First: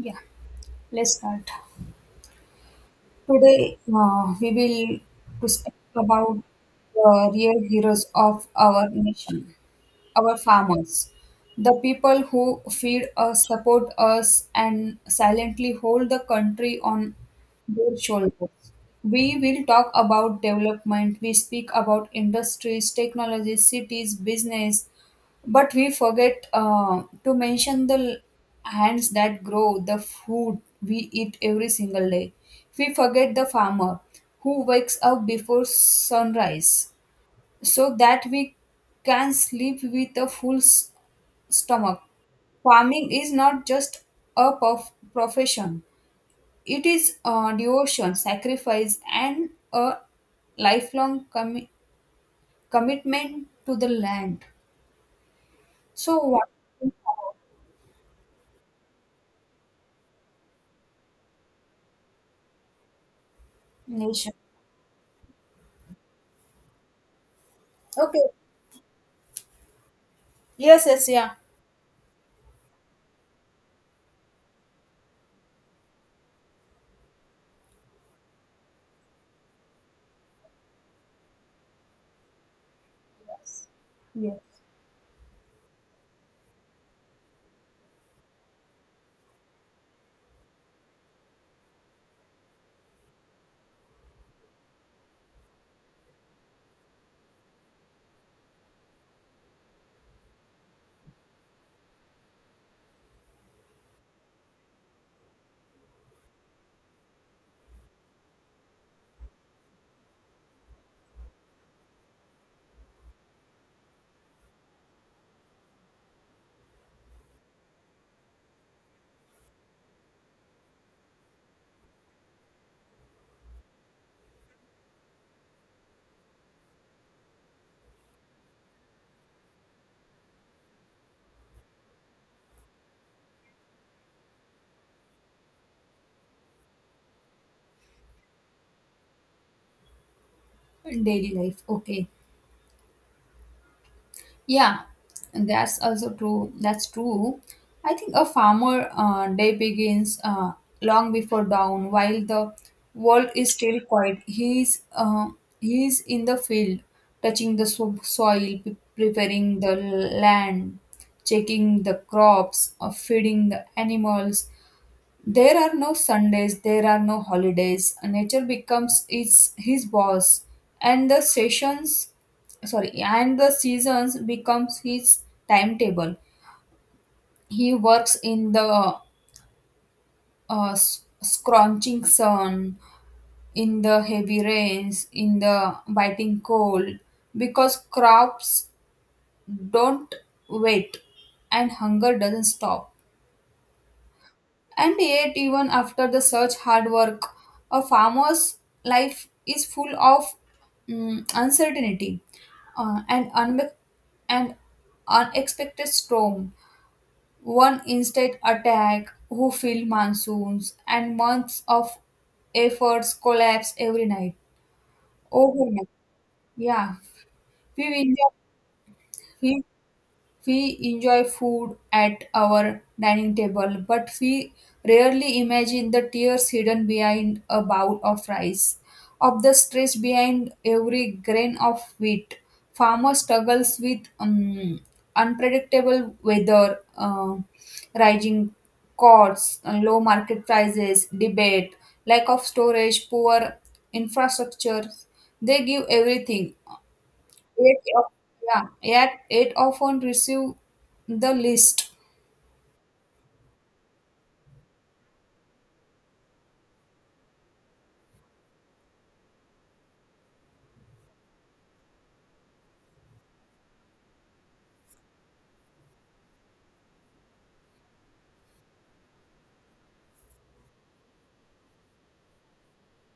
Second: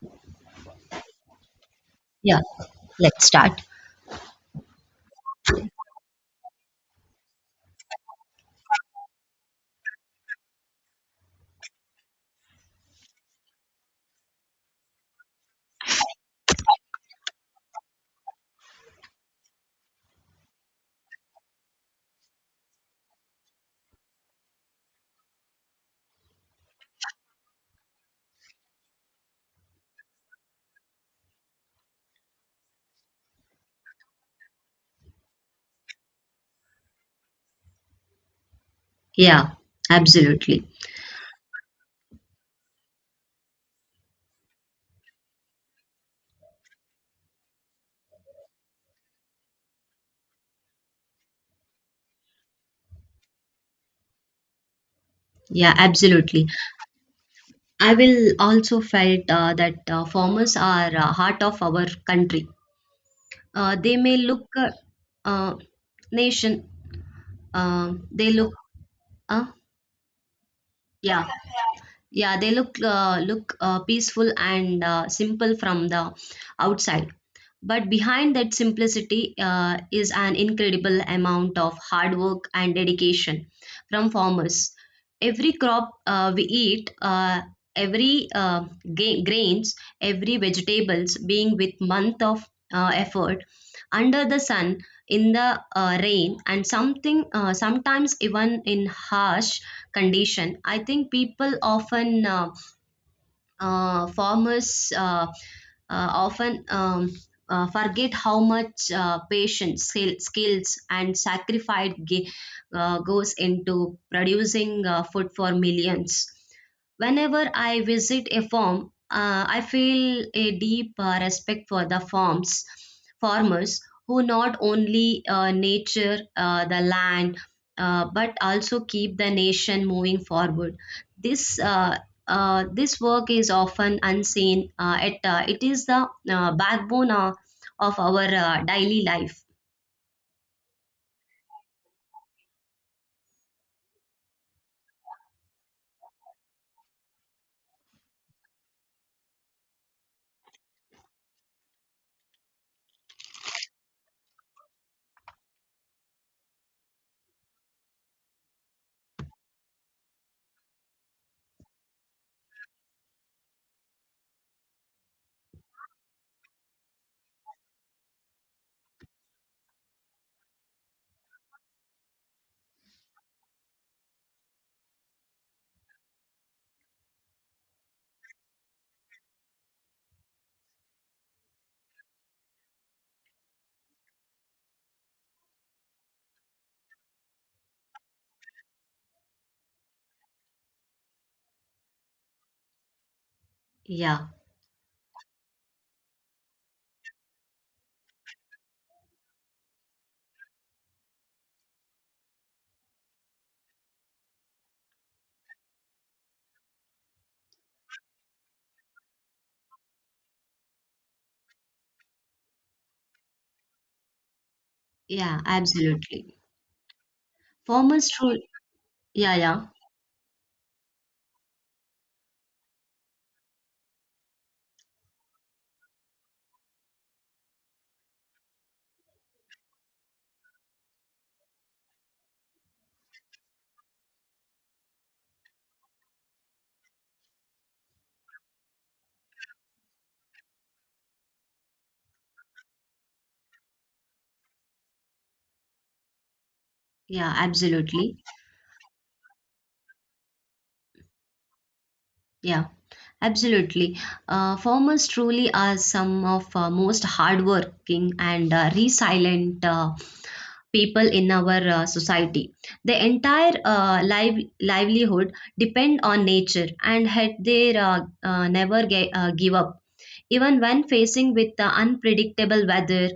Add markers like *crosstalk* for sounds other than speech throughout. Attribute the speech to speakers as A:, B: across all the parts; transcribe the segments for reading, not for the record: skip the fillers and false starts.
A: Yeah, let's start.
B: Yeah, let's start.
A: Today, we will to speak about the real heroes of our nation, our farmers, the people who feed us, support us, and silently hold the country on their shoulders. We will talk about development. We speak about industries, technology, cities, business, but we forget to mention the hands that grow the food we eat every single day. We forget the farmer who wakes up before sunrise so that we can
B: Yeah,
A: sleep with a full
B: absolutely.
A: stomach. Farming is not just a profession, it is a devotion, sacrifice, and a lifelong commitment to the land.
B: Yeah,
A: So, what
B: absolutely.
A: do you think about
B: I will also felt that farmers are heart of our country. They may
A: nation?
B: look uh, nation.
A: Okay.
B: They look. Uh,
A: Yes, yes,
B: yeah,
A: yeah.
B: Yeah, they look peaceful and simple from the outside, but behind that simplicity is an incredible amount of hard work and dedication from
A: Yeah.
B: farmers. Every crop we eat, every uh, grains, every vegetables, being with month of effort under the sun in the rain and something sometimes even in harsh condition. I think people often farmers often forget how much patience, skills, and sacrifice goes into producing food for millions. Whenever I visit a farm, I feel a deep respect for the farmers who not only nature the land but also keep the nation moving forward. This uh, this work is often unseen. It is the backbone of our daily life.
A: Daily life, okay. Yeah, and that's also true. That's true. I think a farmer day begins, long before dawn, while the world is still quiet. He is in the field, touching the soil, preparing the land, checking the crops, feeding the animals. There are no Sundays, there are no holidays. Nature becomes his boss, and the sessions, sorry, and the seasons becomes his timetable. He works in the scorching sun, in the heavy rains, in the biting cold, because crops don't wait, and hunger doesn't stop.
B: Yeah,
A: And yet, even after the such hard work, a farmer's life is full of uncertainty and and unexpected storm. One instant attack, who feel monsoons, and months of efforts collapse every night.
B: yeah,
A: Oh my,
B: absolutely.
A: yeah. We
B: Farmers
A: will,
B: truly, yeah,
A: we
B: yeah,
A: we enjoy food at our dining table, but we rarely imagine the tears hidden behind a bowl of rice, of the stress behind every grain of wheat. Farmer struggles with unpredictable weather, rising costs, low market prices, debate, lack of storage, poor infrastructure. They give everything.
B: yeah,
A: Yet, of-
B: absolutely.
A: yeah, yet, it often receive the least.
B: Yeah, absolutely. Farmers truly are some of most hardworking and resilient people in our society. The entire livelihood depend on nature and had they never ge- give up, even when facing with the unpredictable weather,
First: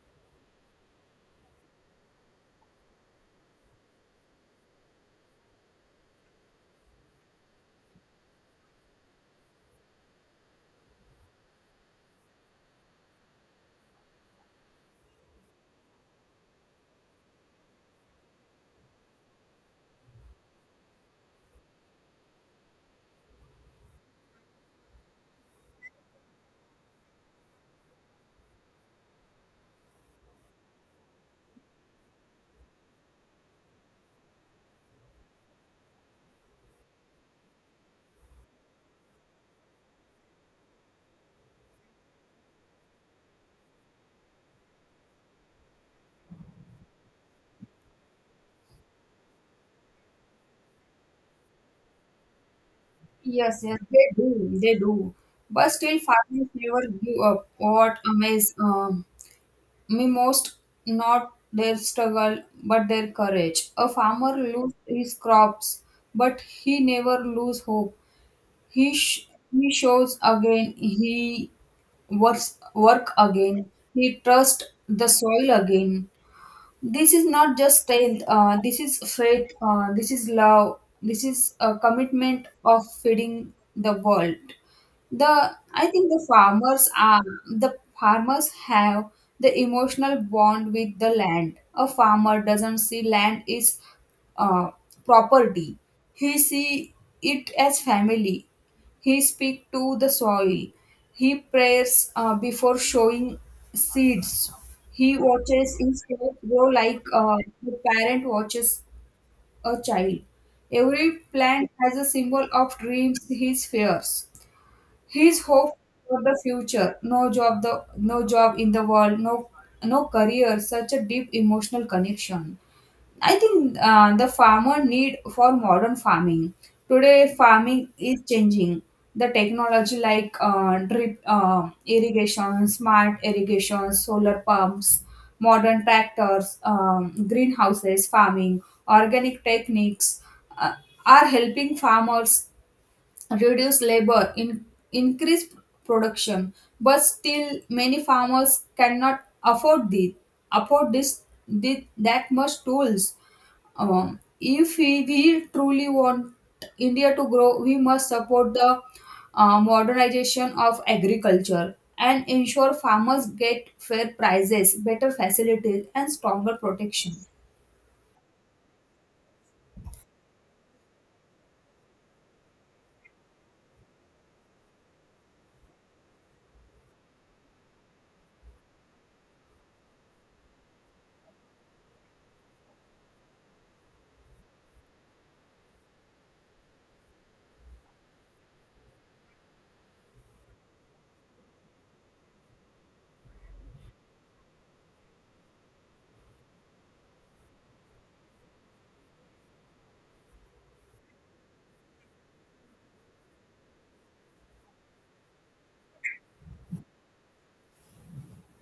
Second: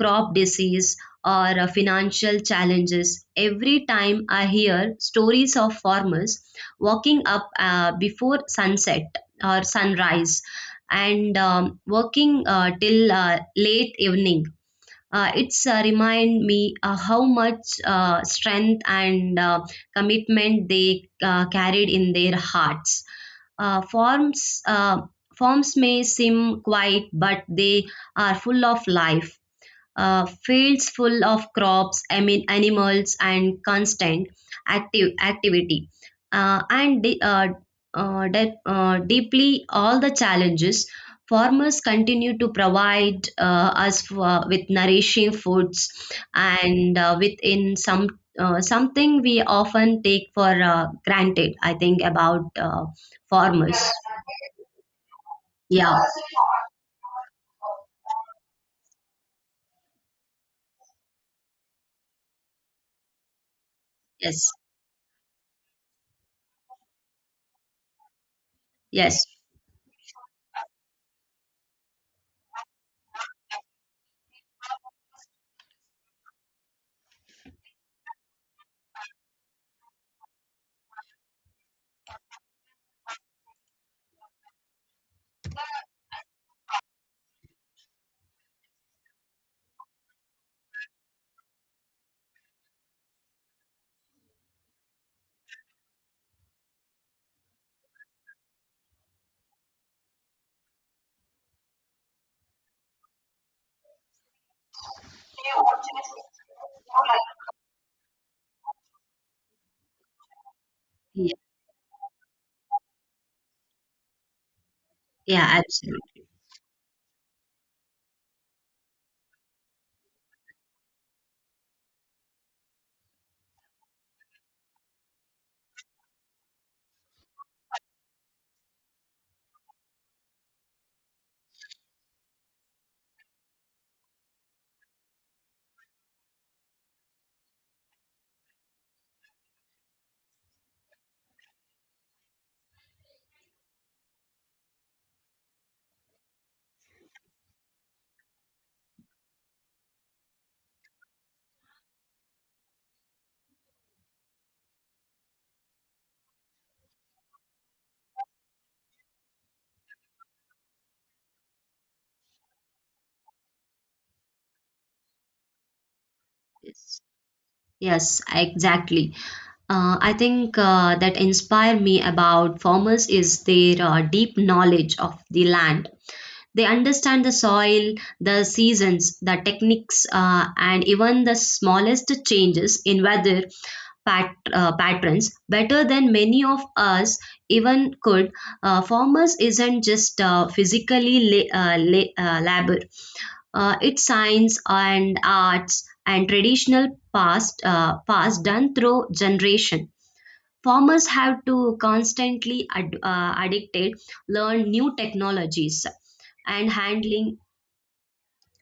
B: crop disease, or financial challenges. Every time I hear stories of farmers walking up before sunset or sunrise and working till late evening it's remind me how much strength and commitment they carried in their hearts. Uh, forms uh, forms may seem quiet, but they are full of life, fields full of crops, I mean animals, and constant active activity, uh, and de- uh, deeply all the challenges. Farmers continue to provide us with nourishing foods, and within some something we often take for granted. I think about
A: Yes, yes,
B: farmers.
A: they do, they do. But still,
B: Yeah.
A: farmers never give up. What amazes me most, not their struggle, but their courage. A farmer
B: Yes.
A: loses his crops, but he never loses hope. He,
B: Yes.
A: sh- he shows again, he works, work again, he trusts the soil again. This is not just strength. This is faith. This is love. This is a commitment of feeding the world. The I think the farmers have the emotional bond with the land. A farmer doesn't see land is uh, property. He see it as family. He speaks to the soil. He prays before showing seeds. He watches his faith grow like the parent watches a child. Every
B: Yeah.
A: plant has a symbol of dreams, his fears, his
B: Yeah,
A: hope for
B: absolutely.
A: the future. No job, in the world, no career. Such a deep emotional connection. I think the farmer need for modern farming. Today, farming is changing. The technology like drip irrigation, smart irrigation, solar pumps, modern tractors, greenhouses, farming, organic techniques uh, are helping farmers reduce labor, increase production. But still, many farmers cannot afford this, the that much tools. Um, if we truly want India to grow, we must support the modernization of agriculture and ensure farmers get fair prices, better facilities, and stronger
B: Yes.
A: protection.
B: Yes. Exactly. I think that inspire me about farmers is their deep knowledge of the land. They understand the soil, the seasons, the techniques, and even the smallest changes in weather patterns better than many of us even could. Farmers isn't just physically labor; it's science and arts and traditional past done through generation. Farmers have to constantly addicted learn new technologies and handling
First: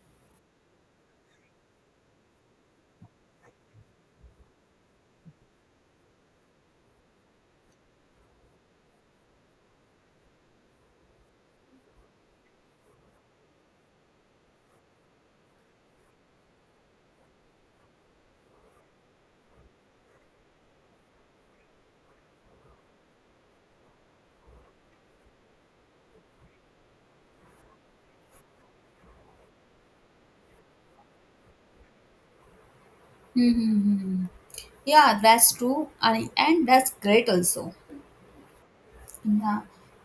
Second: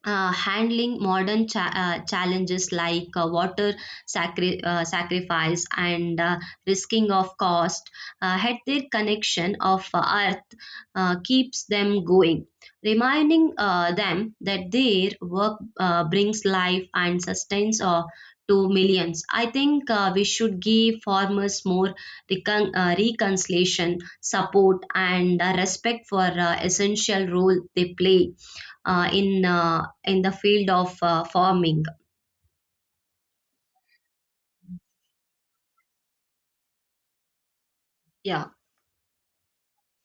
B: uh, handling modern challenges like water sacrifice and risking of cost. Had their connection of earth keeps them going, reminding them that their work brings life and sustains to millions. I think we should give farmers more reconciliation support and respect for essential role they play uh, in uh, in the field of farming.
A: Hmm. Hmm, hmm. Hmm. Yeah, that's true, and that's great also.
B: Yeah,
A: Yeah.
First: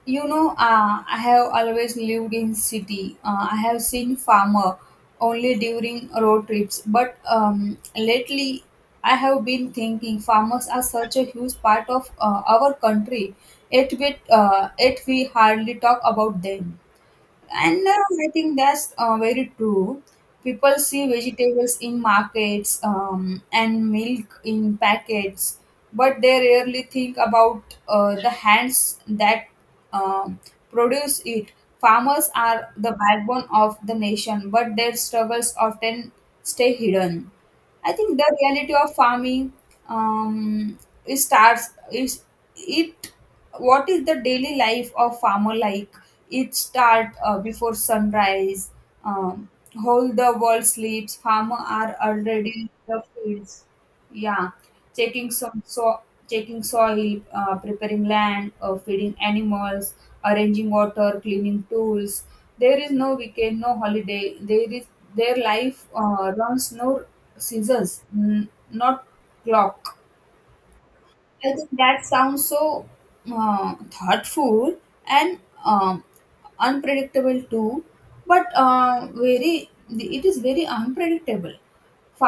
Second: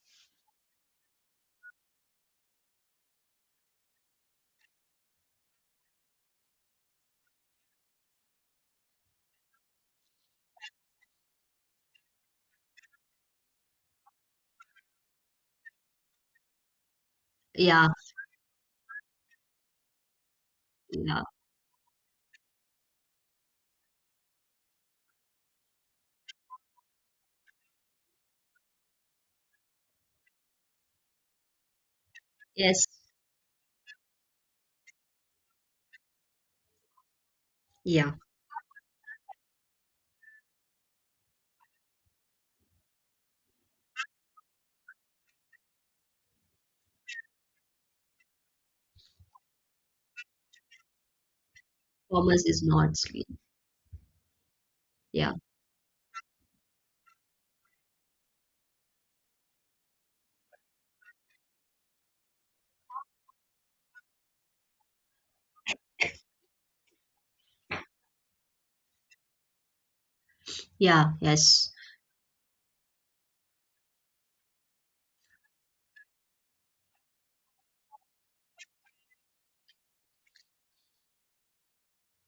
A: You know, I have always lived in city. I have seen farmer only during road trips, but lately I have been thinking farmers are such a huge part of our country. Yet we hardly talk about them. And
B: yeah,
A: I think that's very true. People see
B: yeah.
A: vegetables in markets and milk in packets, but they rarely think about the hands that um produce it. Farmers are
B: Yes,
A: the backbone of the nation, but their struggles often stay hidden. I
B: yeah.
A: think the reality of farming, um, it starts is it what is the daily life of farmer like? It start before sunrise. Um, Whole the world sleeps. Farmer are
B: Farmers
A: already
B: is
A: in
B: not
A: the
B: sleep.
A: fields. Yeah, checking
B: Yeah,
A: some so checking soil, preparing land, feeding animals, arranging water, cleaning tools. There is no weekend, no holiday. There is their life runs no seasons, not clock.
B: yeah,
A: I think
B: yes,
A: that sounds so thoughtful and um, unpredictable too, but very it is very unpredictable.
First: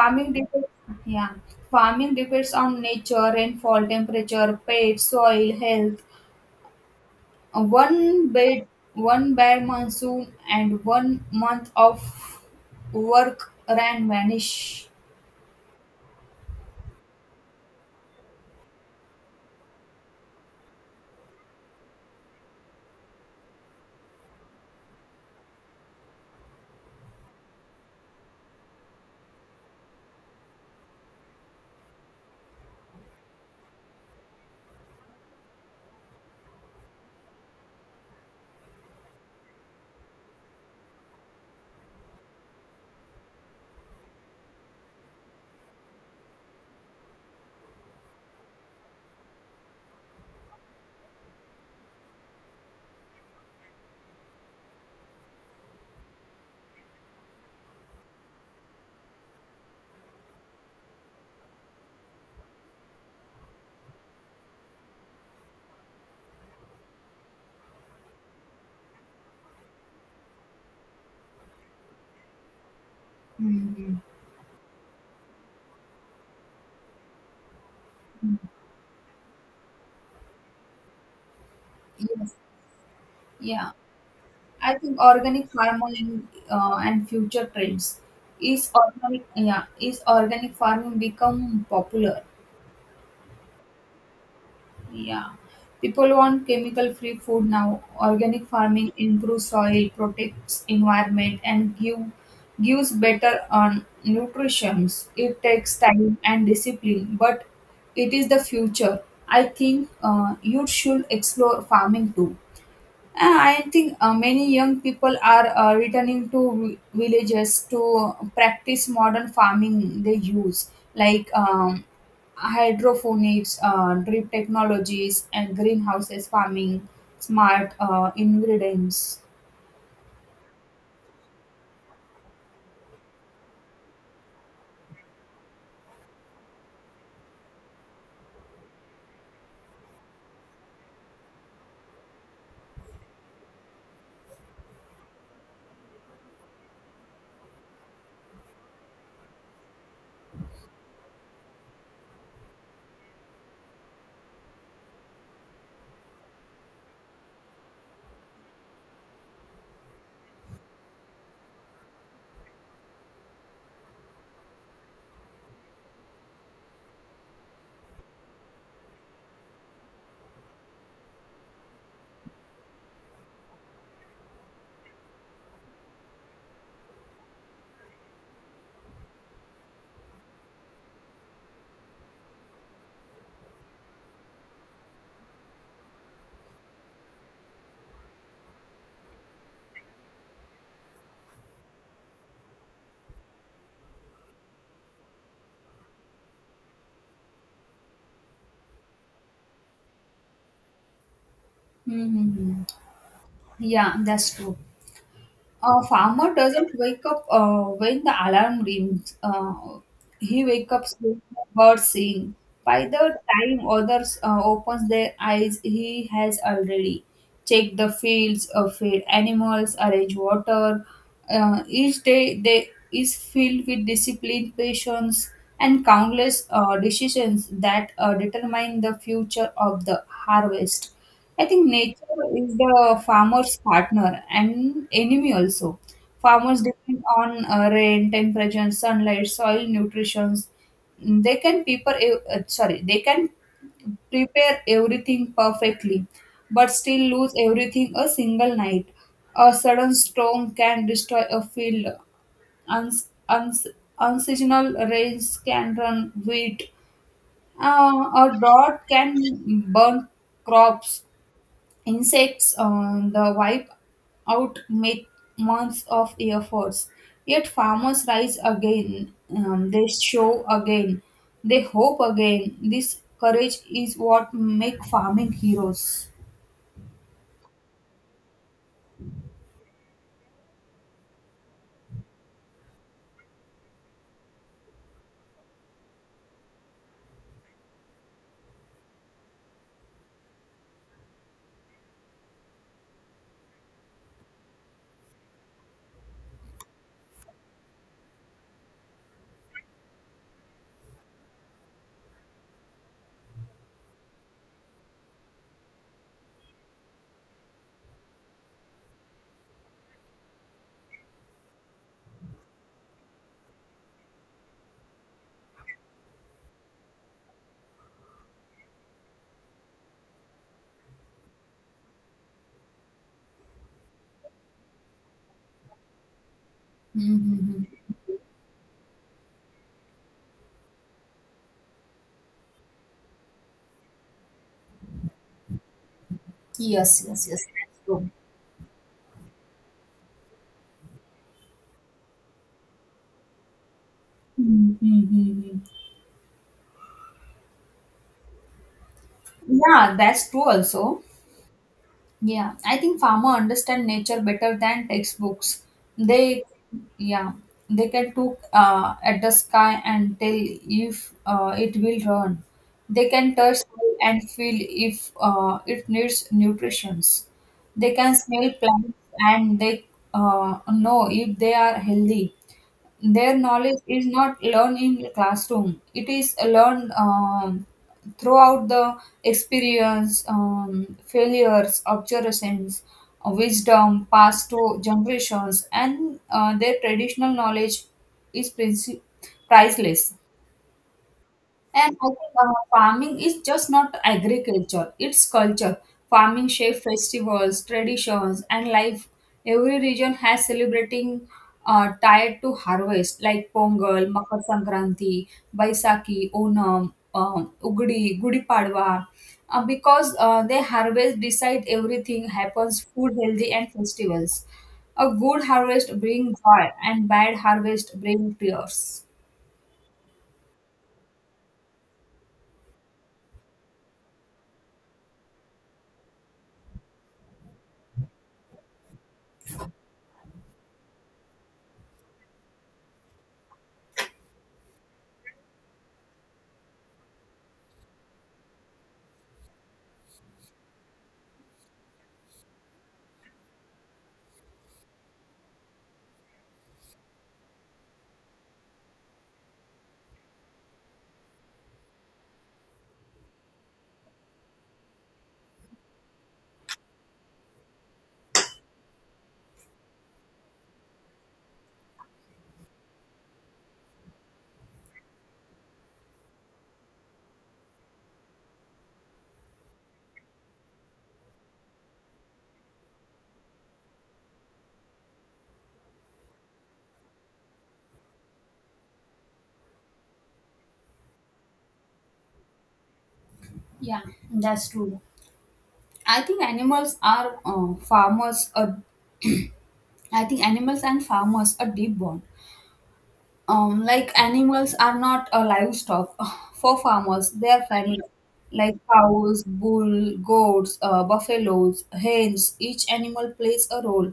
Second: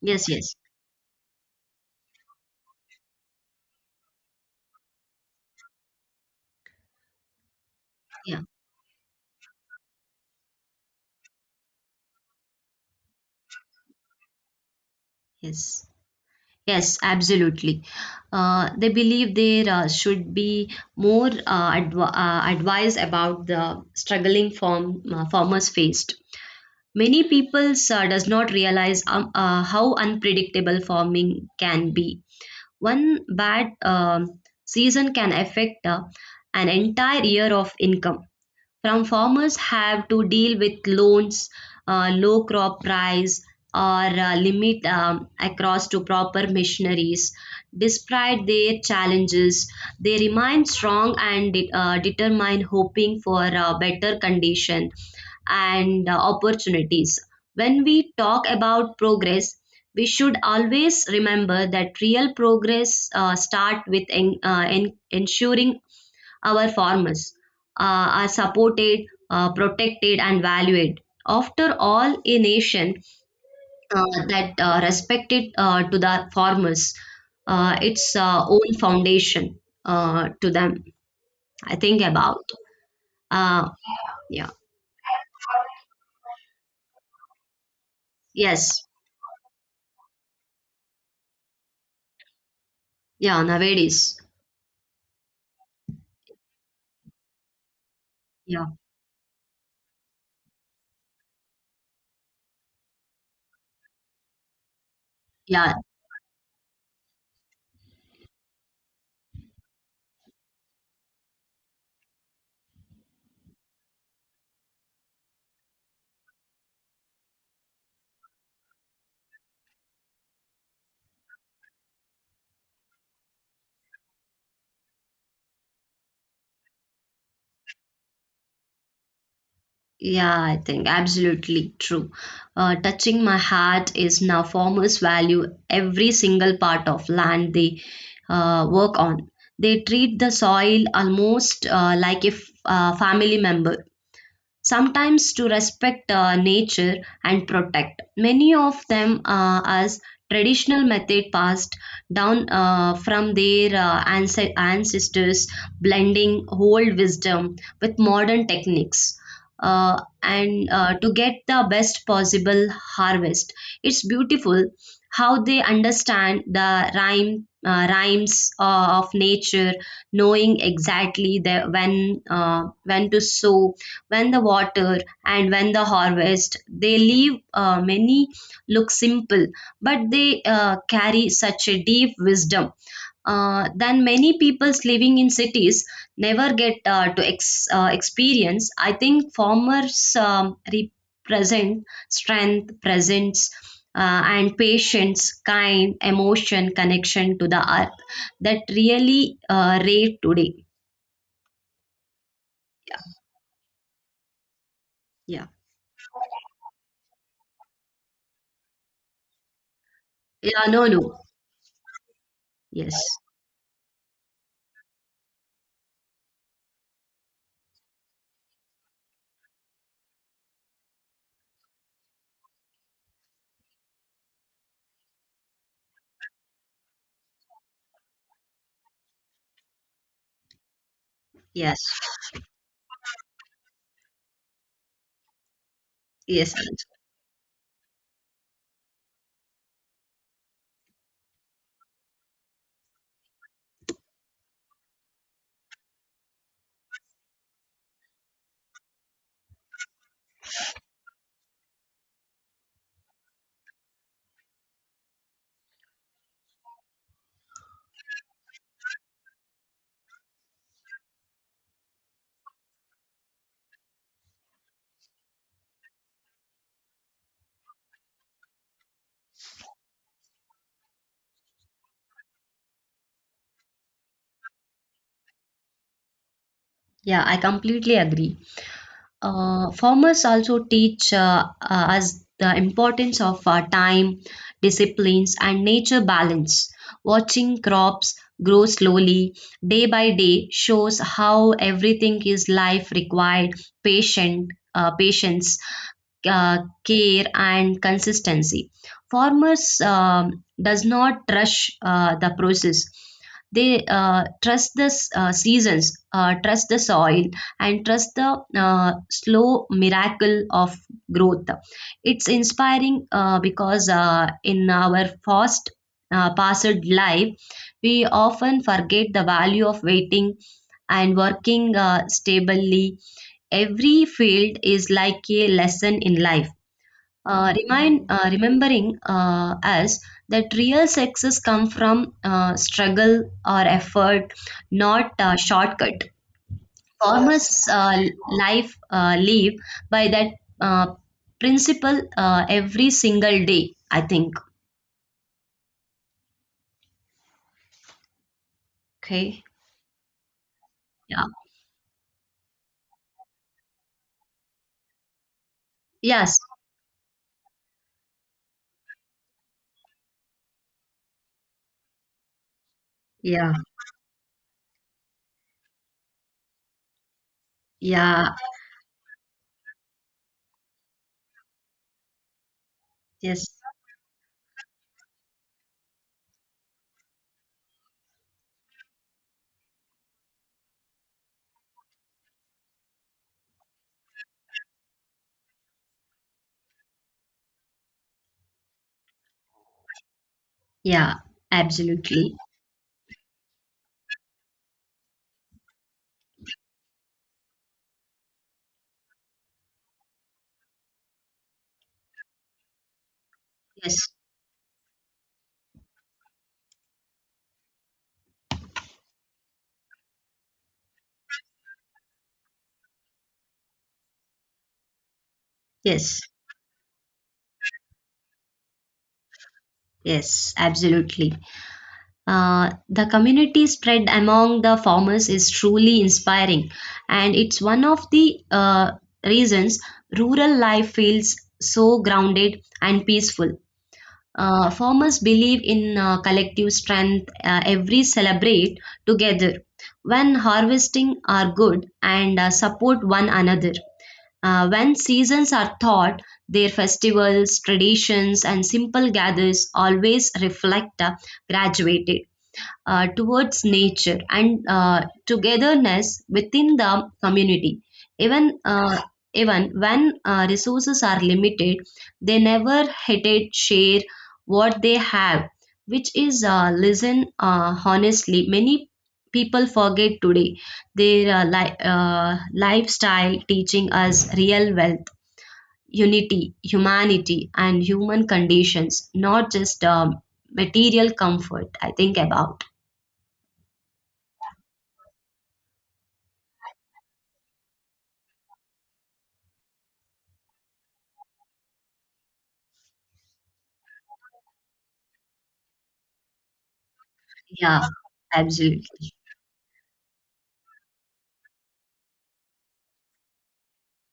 B: yes, yes,
A: depends, yeah, farming depends on nature, rainfall, temperature, pest, soil health. Uh, One
B: yeah,
A: bad, one bad monsoon and one month of work ran vanish.
B: yes. Yes, absolutely. They believe there should be more advice about the struggling farmers faced. Many people does not realize how unpredictable farming can be. One bad season can affect an entire year of income. From farmers have to deal with loans, low crop price, or limit across to proper missionaries. Despite their challenges, they remain strong and determined, hoping for a better condition and opportunities. When we talk about progress, we should always remember that real progress start with ensuring our farmers are supported, protected, and valued. After all, a nation
A: Mhm.
B: that respected to the farmers, its own foundation to them. I think
A: Yes.
B: about uh,
A: Yeah.
B: yeah,
A: I think organic farming and future trends is
B: yes,
A: organic. Yeah, is organic farming become popular?
B: yeah, nowadays,
A: Yeah, people want chemical-free food now. Organic
B: yeah,
A: farming improves soil, protects environment, and gives better on nutrition. It
B: yeah.
A: takes time and discipline, but it is the future. I think you should explore farming too. I think many young people are returning to villages to practice modern farming they use, like hydroponics, drip technologies, and greenhouses farming, smart ingredients.
B: Yeah, I think absolutely true. Touching my heart is now farmers value every single part of land they work on. They treat the soil almost like a family member, sometimes to respect nature and protect. Many of them as traditional method passed down from their ancestors, blending old wisdom with modern techniques. uh, and to get the best possible harvest. It's beautiful how they understand the rhyme rhymes of nature, knowing exactly the uh, when to sow, when the water, and when the harvest. They leave many look simple, but they carry such a deep wisdom than many people's living in cities never get to experience. I think farmers represent strength, presence and patience, kind emotion connection to the earth that really rare today.
A: Mm-hmm. Yeah, that's true.
B: Yeah.
A: A farmer doesn't wake up when the alarm rings. He
B: Yeah,
A: wakes up
B: no, no.
A: with the birds sing. By
B: Yes,
A: the time others opens their eyes, he has already checked the fields, fed animals, arranged water. Each day they is filled with discipline, patience, and countless decisions that determine the future of the harvest. I think
B: yes.
A: nature is the farmer's partner and enemy also.
B: Yes.
A: Farmers
B: Yes.
A: depend on rain, temperature, sunlight, soil nutrition. They can prepare ev- sorry, they can prepare everything perfectly, but still lose everything a single night. A sudden storm can destroy a field. Uns- uns- Unseasonal rains can run wheat. A drought can burn crops. Insects on the wipe out months of efforts. Yet farmers rise again, they show again, they hope again. This courage is what make farming heroes.
B: Yeah, I completely agree. Farmers also teach us the importance of time, disciplines, and nature balance. Watching crops grow slowly day by day shows how everything is life required patience, uh, care, and consistency. Farmers does not rush the process. They trust the seasons, trust the soil, and trust the slow miracle of growth. It's inspiring because in our fast paced life, we often forget the value of waiting and working stably. Every field is like a lesson in life.
A: Mm-hmm.
B: Remind remembering us that real success come from struggle or effort, not shortcut.
A: Yes, yes, yes.
B: Farmers
A: That's true.
B: life live by that uh, principle every single day. I think.
A: Mhm.
B: Okay.
A: Yeah, that's true also.
B: Yeah,
A: Yeah, I think farmer understand nature better than textbooks.
B: yes,
A: They, yeah, they can look at the sky and tell if it will run. They can
B: yeah,
A: touch soil and feel if it needs nutrition. They can
B: yeah,
A: smell plants and they know if they are healthy. Their
B: yes,
A: knowledge is not learned in classroom. It is learned throughout the experience, failures, observations, wisdom passed to generations. And their traditional knowledge is priceless.
B: yeah,
A: And I think
B: absolutely.
A: farming is just not agriculture, it's culture. Farming shape festivals, traditions, and life. Every region has celebrating tied to harvest like Pongal,
B: Yes,
A: Makar Sankranti, Baisakhi, Onam, Ugadi, Gudi Padwa. Because they harvest, decide everything happens, food, healthy, and festivals. A good harvest
B: yes,
A: brings joy, and bad harvest brings tears.
B: yes, absolutely. The community spread among the farmers is truly inspiring, and it's one of the uh, reasons rural life feels so grounded and peaceful. Farmers believe in collective strength. Every celebrate together when harvesting are good and support one another. When seasons are taught, their festivals, traditions, and simple gathers always reflect graduated towards nature and togetherness within the community. Even uh, even when resources are limited, they never hated share what they have, which is listen honestly. Many people forget today their lifestyle teaching us real wealth, unity, humanity, and human conditions, not just material comfort. I think about.
A: Yeah, that's true. I think animals are farmers. I think animals and farmers are deep bond. Like animals are not a livestock *sighs* for farmers; they are
B: Yeah,
A: family, like
B: absolutely.
A: cows, bull, goats, buffaloes, hens. Each animal plays a role,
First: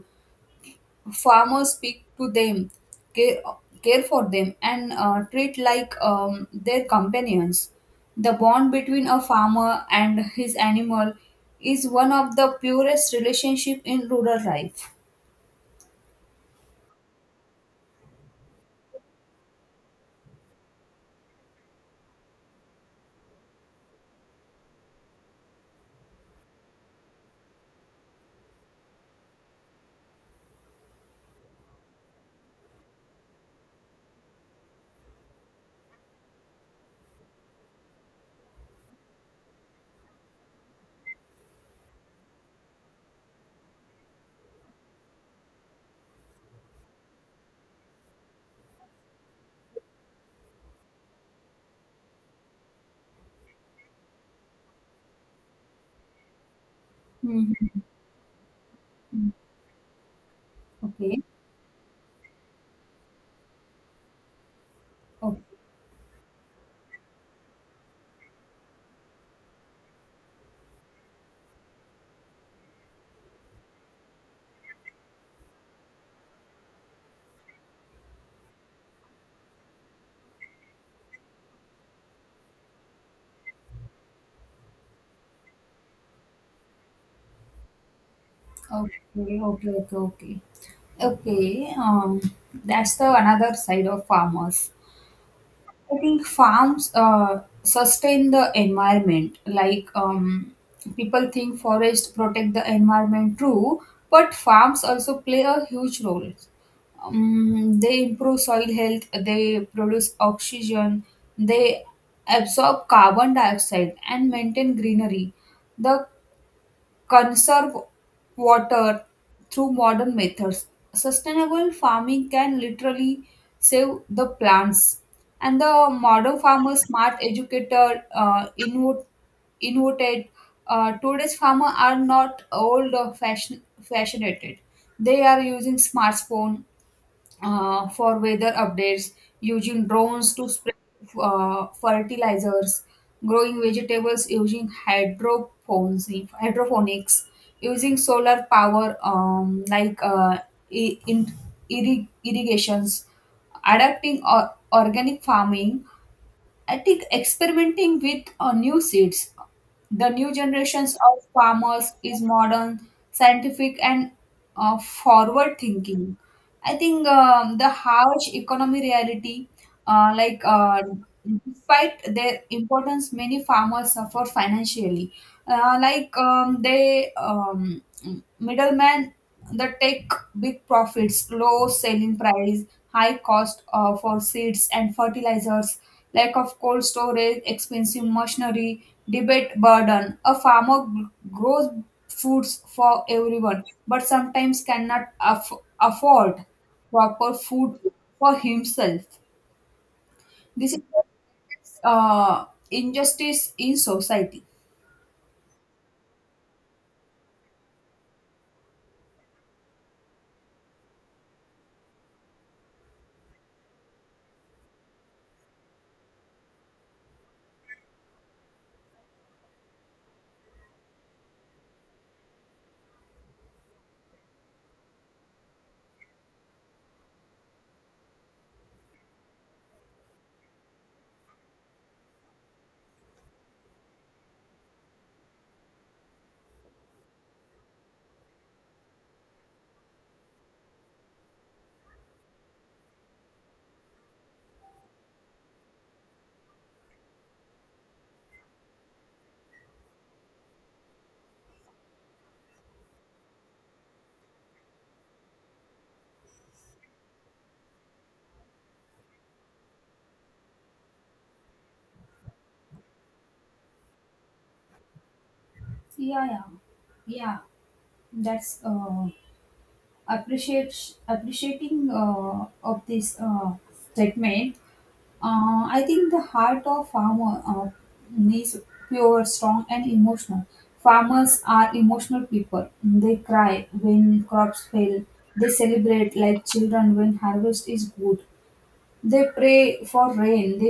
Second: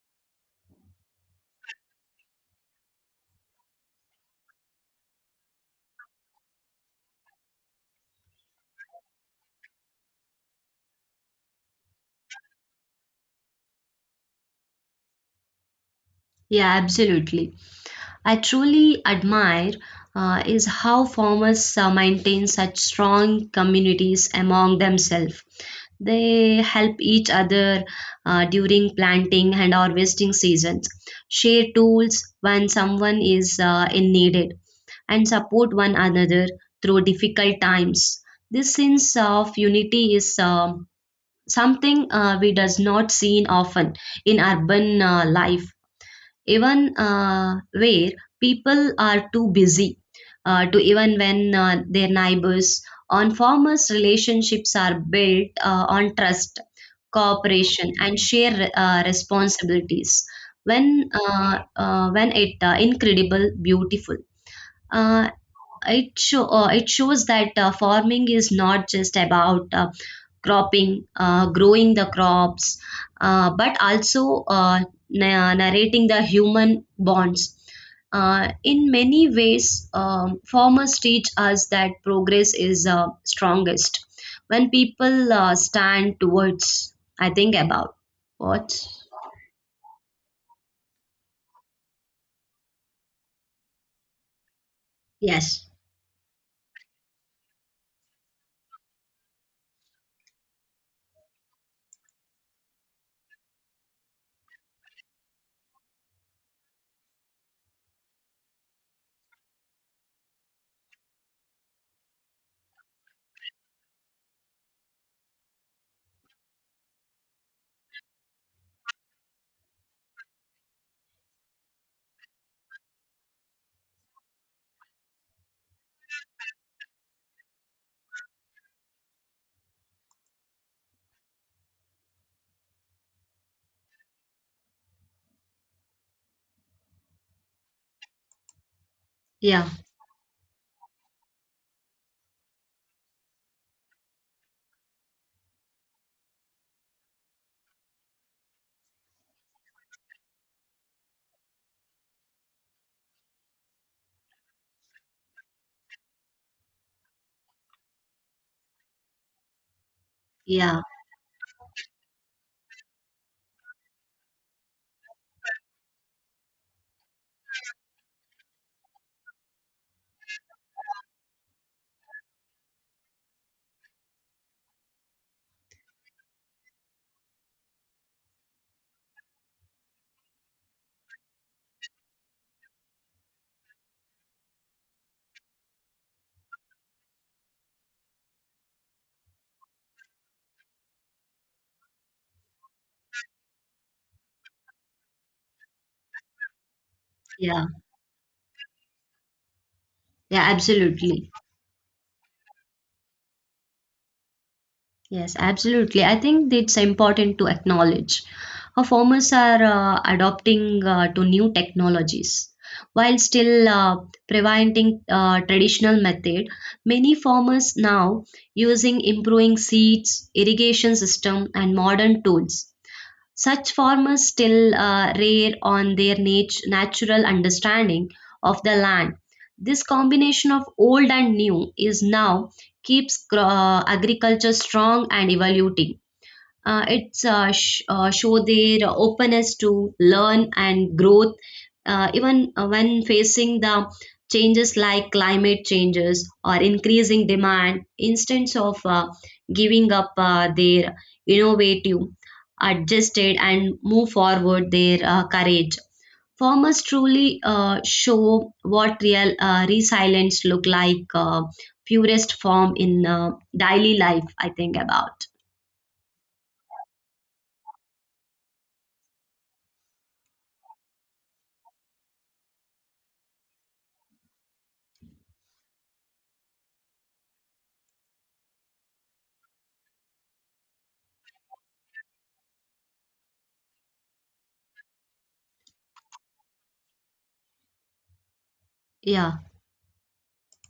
A: farmers speak to them, care, care for them, and treat like their companions. The bond between a farmer and his animal is one of the purest relationship in rural life.
B: Yeah, absolutely. I truly admire is how farmers maintain such strong communities among themselves. They help each other during planting and harvesting seasons, share tools when someone is in needed, and support one another through difficult times. This sense of unity is something we does not seen often in urban life, even where people are too busy to even when their neighbors on farmers relationships are built on trust,
A: Mm-hmm.
B: cooperation, and share responsibilities. when
A: Okay.
B: uh, uh, when it incredible beautiful, uh,
A: Okay.
B: it show it shows that farming is not just about growing the crops, but also narrating the human bonds. In many ways, farmers teach us that progress is strongest when people stand towards. I think about what?
A: Okay. Okay. Okay. Okay. Okay. That's the another side of farmers.
B: Yes.
A: I think farms sustain the environment. Like people think forests protect the environment, true, but farms also play a huge role. They improve soil health, they produce oxygen, they absorb carbon dioxide, and maintain greenery. The conserve water through modern methods. Sustainable farming can literally save the plants. And the modern farmer, smart educator, innovated, today's farmer are not old or fashionated. They are using smartphone, for weather updates,
B: Yeah.
A: using drones to spread fertilizers, growing vegetables using hydroponics, using solar power, like in irrigations, adapting organic farming. I think experimenting with new seeds, the new
B: Yeah.
A: generations of farmers is modern, scientific, and forward thinking. I think the harsh economy reality, like despite their importance, many farmers suffer financially. Like they, middlemen the tech big profits, low selling price, high cost for seeds and fertilizers, lack of cold storage, expensive machinery, debate burden. A farmer grows foods for everyone, but sometimes cannot afford proper
B: Yeah.
A: food for himself.
B: Yeah.
A: This is
B: Absolutely.
A: injustice in society.
B: Yes, absolutely. I think it's important to acknowledge how farmers are adopting to new technologies. While still preventing traditional method, many farmers now using improving seeds, irrigation system, and modern tools. Such farmers still rare on their nat- natural understanding of the land. This combination of old and new is now keeps agriculture strong and evolving. It's show their openness to learn and growth, even when facing the changes like climate changes or increasing demand. Instead of giving up, their innovative, adjusted, and move forward their courage. Farmers truly show what real resilience look like. Purest form in daily life. I think about
A: Yeah, yeah, yeah. That's appreciate appreciating of this statement. I think the heart of farmer is pure, strong, and emotional. Farmers are emotional people. They cry when crops fail. They celebrate like children when harvest is good. They
B: yeah.
A: pray for rain. They